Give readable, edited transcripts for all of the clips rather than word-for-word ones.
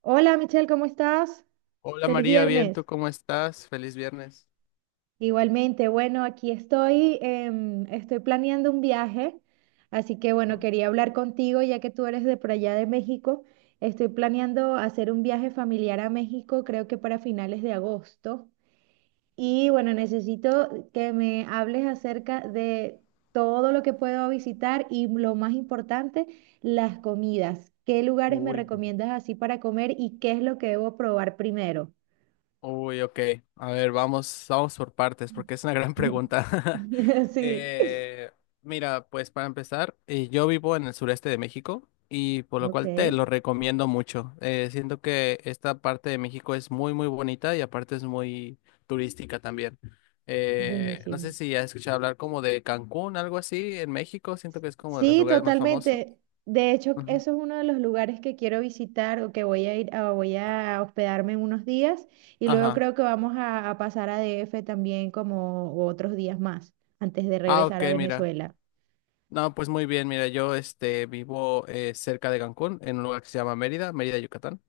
Hola Michelle, ¿cómo estás? Hola Feliz María, bien, viernes. ¿tú cómo estás? Feliz viernes. Igualmente, bueno, aquí estoy, estoy planeando un viaje, así que bueno, ¿No? quería hablar contigo ya que tú eres de por allá de México. Estoy planeando hacer un viaje familiar a México, creo que para finales de agosto. Y bueno, necesito que me hables acerca de todo lo que puedo visitar y lo más importante, las comidas. ¿Qué lugares me Uy, recomiendas así para comer y qué es lo que debo probar primero? Uy, ok. A ver, vamos por partes, porque es una gran pregunta. Sí, Eh, mira, pues para empezar, yo vivo en el sureste de México y por lo ok, cual te lo recomiendo mucho. Siento que esta parte de México es muy, muy bonita y aparte es muy turística también. No sé buenísimo. si has escuchado hablar como de Cancún, algo así, en México. Siento que es como de los Sí, lugares más famosos. totalmente. De hecho, Ujú. eso es uno de los lugares que quiero visitar o que voy a ir, voy a hospedarme unos días y luego Ajá. creo que vamos a pasar a DF también como otros días más antes de Ah, regresar ok, a mira. Venezuela. No, pues muy bien, mira, yo vivo cerca de Cancún, en un lugar que se llama Mérida, Mérida, Yucatán,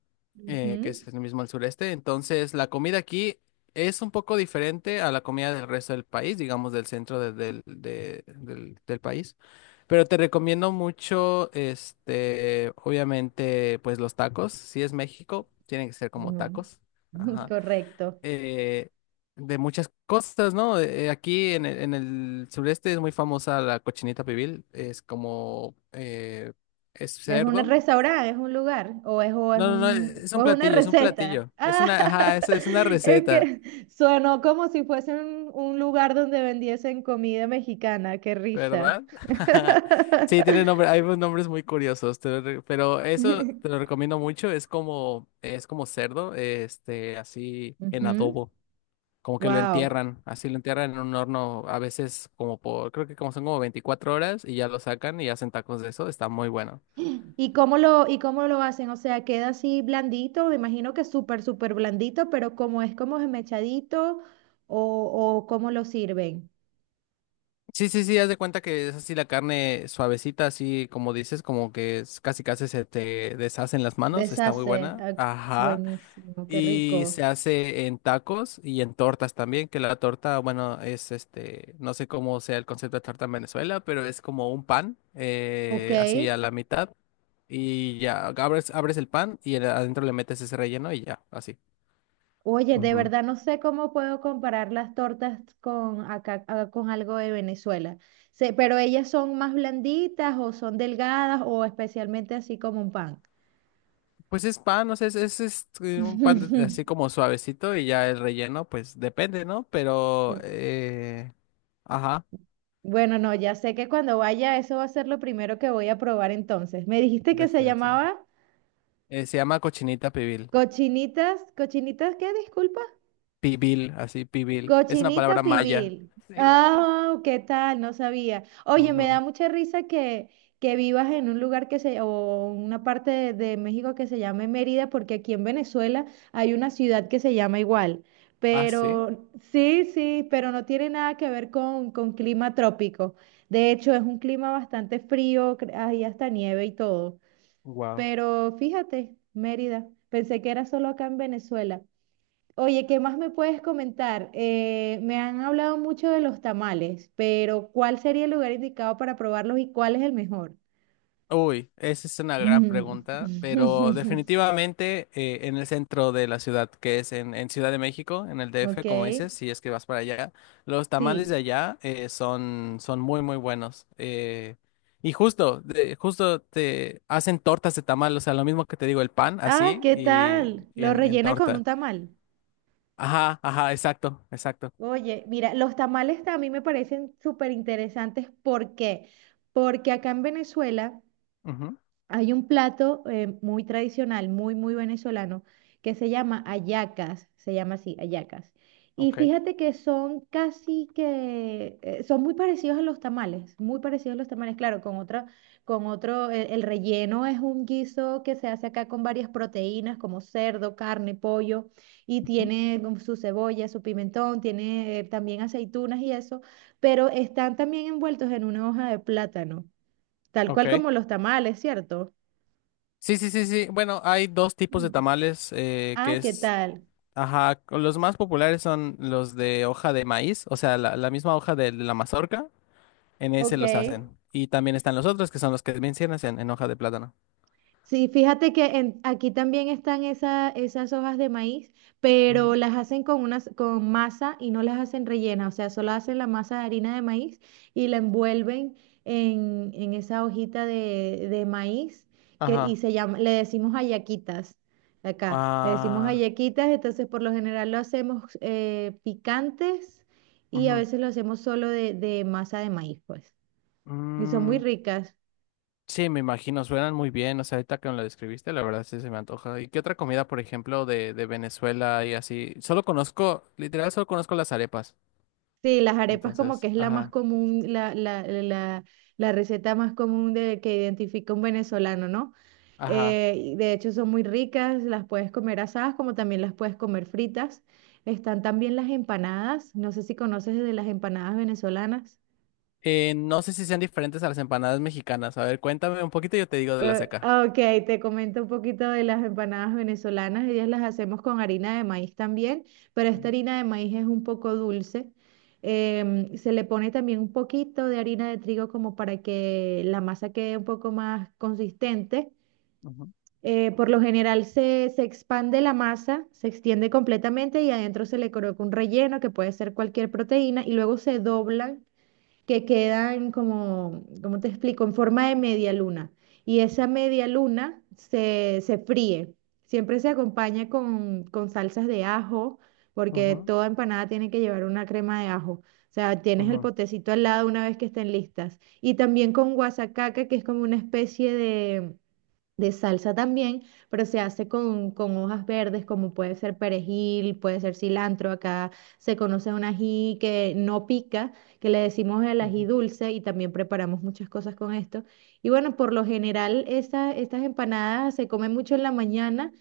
que Ujú. es el mismo al sureste. Entonces, la comida aquí es un poco diferente a la comida del resto del país, digamos del centro del país. Pero te recomiendo mucho, obviamente, pues los tacos. Si es México, tienen que ser como Ujú. tacos. Ajá. Correcto. Eh, de muchas cosas, ¿no? Aquí en el sureste es muy famosa la cochinita pibil, es como, es Es un cerdo. restaurante, es un lugar, No, no, no, es o un es una platillo, es un receta. platillo. Es Ah, una, ajá, es una es receta, que sonó como si fuese un lugar donde vendiesen comida mexicana, qué risa. ¿verdad? Sí, tiene nombre, hay unos nombres muy curiosos, pero eso te lo recomiendo mucho, es como cerdo, así en Ujú. adobo. Como que lo Wow. entierran, así lo entierran en un horno, a veces como por, creo que como son como 24 horas y ya lo sacan y hacen tacos de eso, está muy bueno. ¿Y y cómo lo hacen? O sea, queda así blandito, me imagino que súper, súper blandito, pero como es como esmechadito, o cómo lo sirven. Sí, sí, sí, haz de cuenta que es así la carne suavecita, así como dices, como casi casi se te deshacen las manos, está muy Deshace. buena. Ah, Ajá. buenísimo, qué Y rico. se hace en tacos y en tortas también, que la torta, bueno, es no sé cómo sea el concepto de torta en Venezuela, pero es como un pan, Ok. Así a la mitad, y ya, abres el pan adentro le metes ese relleno y ya, así. Oye, de Ujú. verdad no sé cómo puedo comparar las tortas con acá, ah, con algo de Venezuela. Sé, pero ellas son más blanditas o son delgadas o especialmente así como un pan. Pues es pan, o sea, es un pan así como suavecito y ya el relleno, pues depende, ¿no? Pero, ajá, Bueno, no, ya sé que cuando vaya eso va a ser lo primero que voy a probar entonces. Me dijiste que se definitivamente. llamaba Se llama cochinita pibil. cochinitas, cochinitas, ¿qué? Disculpa. Pibil, así, pibil. Es una Cochinita palabra maya. pibil. Sí. Ah, oh, ¿qué tal? No sabía. Oye, me da Ujú. mucha risa que vivas en un lugar o una parte de México que se llame Mérida, porque aquí en Venezuela hay una ciudad que se llama igual. Ah, sí. Pero sí, sí, pero no tiene nada que ver con clima trópico. De hecho, es un clima bastante frío, hay hasta nieve y todo. Wow. Pero fíjate, Mérida, pensé que era solo acá en Venezuela. Oye, ¿qué más me puedes comentar? Me han hablado mucho de los tamales, pero ¿cuál sería el lugar indicado para probarlos y cuál es el mejor? Uy, esa es una gran Mm. pregunta, pero definitivamente en el centro de la ciudad, que es en Ciudad de México, en el Ok, DF, como dices, si es que vas para allá, los tamales de sí. allá son muy, muy buenos. Y justo te hacen tortas de tamal, o sea, lo mismo que te digo, el pan, Ah, así, ¿qué y, tal? y Lo en, rellena con un torta. tamal. Ajá, ajá, exacto, exacto. Oye, mira, los tamales a mí me parecen súper interesantes. ¿Por qué? Porque acá en Venezuela Ujú, hay un plato muy tradicional, muy, muy venezolano, que se llama hallacas, se llama así, hallacas. Y ok. fíjate que son casi que, son muy parecidos a los tamales, muy parecidos a los tamales, claro, con otro, el relleno es un guiso que se hace acá con varias proteínas como cerdo, carne, pollo, y tiene como su cebolla, su pimentón, tiene también aceitunas y eso, pero están también envueltos en una hoja de plátano, tal cual Ok. como los tamales, ¿cierto? Sí, sí, sí, sí. Bueno, hay dos tipos de Mm. tamales, Ah, ¿qué tal? ajá, los más populares son los de hoja de maíz, o sea, la misma hoja de la mazorca, en ese Ok. los hacen. Y también están los otros que son los que mencionas en hoja de plátano. Sí, fíjate que aquí también están esas hojas de maíz, Ujú. pero las hacen con con masa y no las hacen rellenas, o sea, solo hacen la masa de harina de maíz y la envuelven en esa hojita de maíz y Ajá. se llama, le decimos hallaquitas, acá, le decimos Ah, hallaquitas, entonces por lo general lo hacemos picantes y a ujú. veces lo hacemos solo de masa de maíz, pues, y son muy Mm, ricas. sí, me imagino, suenan muy bien, o sea, ahorita que me lo describiste, la verdad sí se me antoja. ¿Y qué otra comida, por ejemplo, de Venezuela y así? Solo conozco, literal, solo conozco las arepas. Sí, las arepas como que Entonces, es la más ajá. común, la receta más común que identifica un venezolano, ¿no? Ajá. Y de hecho son muy ricas, las puedes comer asadas como también las puedes comer fritas. Están también las empanadas, no sé si conoces de las empanadas venezolanas. No sé si sean diferentes a las empanadas mexicanas. A ver, cuéntame un poquito y yo te digo de las de acá. Ah, ok, te comento un poquito de las empanadas venezolanas. Ellas las hacemos con harina de maíz también, pero esta harina de maíz es un poco dulce. Se le pone también un poquito de harina de trigo como para que la masa quede un poco más consistente. Por lo general se expande la masa, se extiende completamente y adentro se le coloca un relleno que puede ser cualquier proteína y luego se doblan que quedan como, ¿cómo te explico? En forma de media luna. Y esa media luna se fríe. Siempre se acompaña con salsas de ajo, porque toda empanada tiene que llevar una crema de ajo. O sea, tienes el potecito al lado una vez que estén listas. Y también con guasacaca, que es como una especie de salsa también, pero se hace con hojas verdes como puede ser perejil, puede ser cilantro. Acá se conoce un ají que no pica, que le decimos el ají dulce y también preparamos muchas cosas con esto. Y bueno, por lo general estas empanadas se comen mucho en la mañana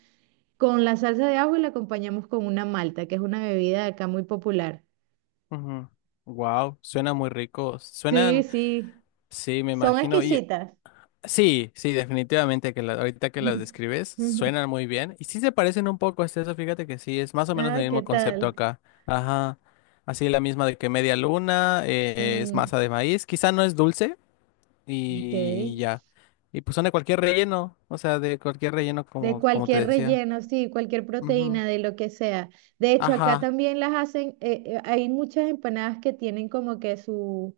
con la salsa de ajo y la acompañamos con una malta, que es una bebida de acá muy popular. Wow, suena muy rico. Sí, Suenan, sí, sí, me son imagino. Y exquisitas. sí, sí, definitivamente ahorita que las describes, suenan muy bien. Y sí se parecen un poco a eso, fíjate que sí, es más o menos el Ay, ¿qué mismo concepto tal? acá. Ajá. Así la misma de que media luna, es Mm, masa de maíz. Quizá no es dulce, ok. y ya. Y pues son de cualquier relleno, o sea, de cualquier relleno De como te cualquier decía. relleno, sí, cualquier Ujú. proteína, de lo que sea. De hecho, acá Ajá. también las hacen, hay muchas empanadas que tienen como que su,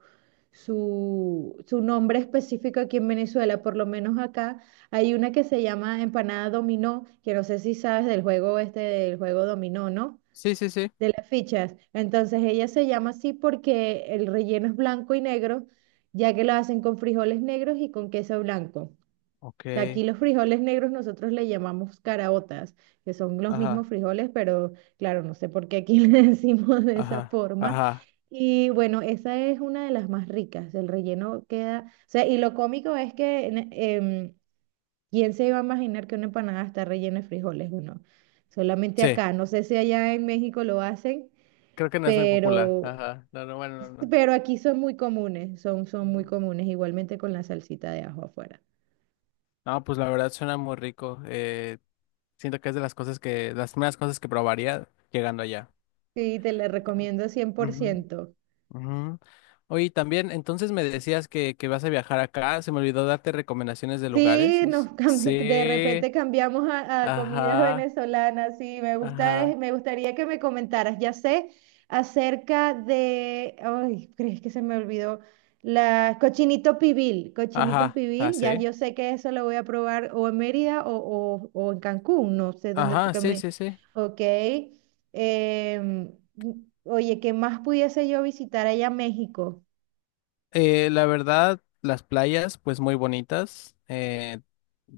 su, su nombre específico aquí en Venezuela, por lo menos acá hay una que se llama empanada dominó, que no sé si sabes del juego este, del juego dominó, ¿no? Sí, sí, sí. De las fichas. Entonces ella se llama así porque el relleno es blanco y negro, ya que lo hacen con frijoles negros y con queso blanco. O sea, Ok. aquí los frijoles negros nosotros le llamamos caraotas, que son los Ajá. mismos frijoles, pero claro, no sé por qué aquí le decimos de esa Ajá. forma. Ajá. Y bueno, esa es una de las más ricas. El relleno queda, o sea, y lo cómico es que ¿quién se iba a imaginar que una empanada está rellena de frijoles? Bueno, solamente Sí. acá. No sé si allá en México lo hacen, Creo que no es muy popular. pero, Ajá. No, no, bueno, no, no. pero aquí son muy comunes, son muy Ujú. comunes, igualmente con la salsita de ajo afuera. No, pues la verdad suena muy rico. Siento que es de las primeras cosas que probaría llegando allá. Sí, te la recomiendo cien por Ujú, ciento. ujú. Oye, también, entonces me decías que vas a viajar acá. Se me olvidó darte recomendaciones de lugares. Sí, nos de Sí. repente cambiamos a comida Ajá, venezolana. Sí, me gusta, ajá, me gustaría que me comentaras. Ya sé acerca de, ay, crees que se me olvidó, la cochinito pibil. Cochinito ajá, pibil, ya así. yo sé que eso lo voy a probar o en Mérida o en Cancún, no sé dónde fue Ajá, que sí, me... sí, sí. Ok. Em, oye, ¿qué más pudiese yo visitar allá en México? La verdad, las playas, pues muy bonitas. eh,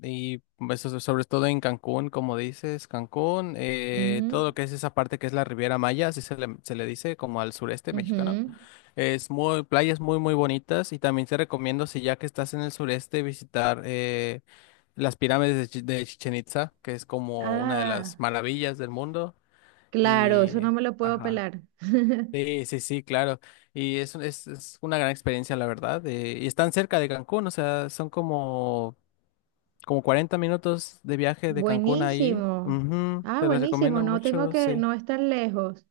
y eso, sobre todo en Cancún, como dices, Cancún, Mm, todo lo que es esa parte que es la Riviera Maya, así se le dice, como al sureste mexicano. ujú. Es muy, playas muy, muy bonitas. Y también te recomiendo, si ya que estás en el sureste, visitar las pirámides de Chichen Itza, que es como una de las Ah, maravillas del mundo. claro, eso Y, no me lo puedo ajá. pelar. Sí, sí, sí, claro. Y es una gran experiencia, la verdad. Y están cerca de Cancún, o sea, son como 40 minutos de viaje de Cancún ahí. Buenísimo. Ujú, Ah, te las buenísimo. recomiendo No tengo mucho, que, sí. no es tan lejos.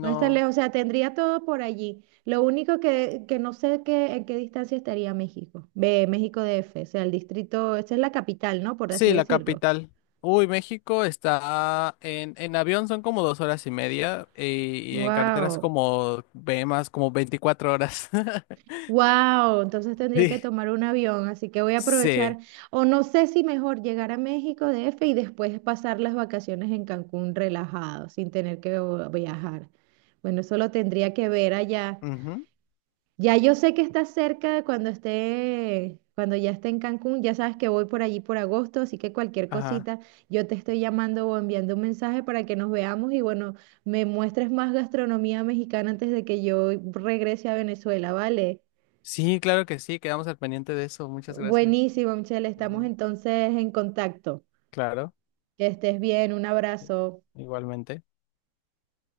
No es tan lejos. O sea, tendría todo por allí. Lo único que no sé qué, en qué distancia estaría México. Ve, México DF. O sea, el distrito, esa es la capital, ¿no? Por así Sí, la decirlo. capital. Uy, México está en avión son como 2 horas y media y en carreteras Wow. como ve más como 24 horas. Wow, entonces tendría que Sí. tomar un avión, así que voy a aprovechar, Sí. o no sé si mejor llegar a México DF y después pasar las vacaciones en Cancún relajado, sin tener que viajar. Bueno, eso lo tendría que ver allá. Ujú, Ya yo sé que está cerca de cuando ya esté en Cancún, ya sabes que voy por allí por agosto, así que cualquier ajá. cosita, yo te estoy llamando o enviando un mensaje para que nos veamos y bueno, me muestres más gastronomía mexicana antes de que yo regrese a Venezuela, ¿vale? Sí, claro que sí, quedamos al pendiente de eso. Muchas gracias. Buenísimo, Michelle. Estamos Ujú, entonces en contacto. claro, Que estés bien. Un i- abrazo. igualmente.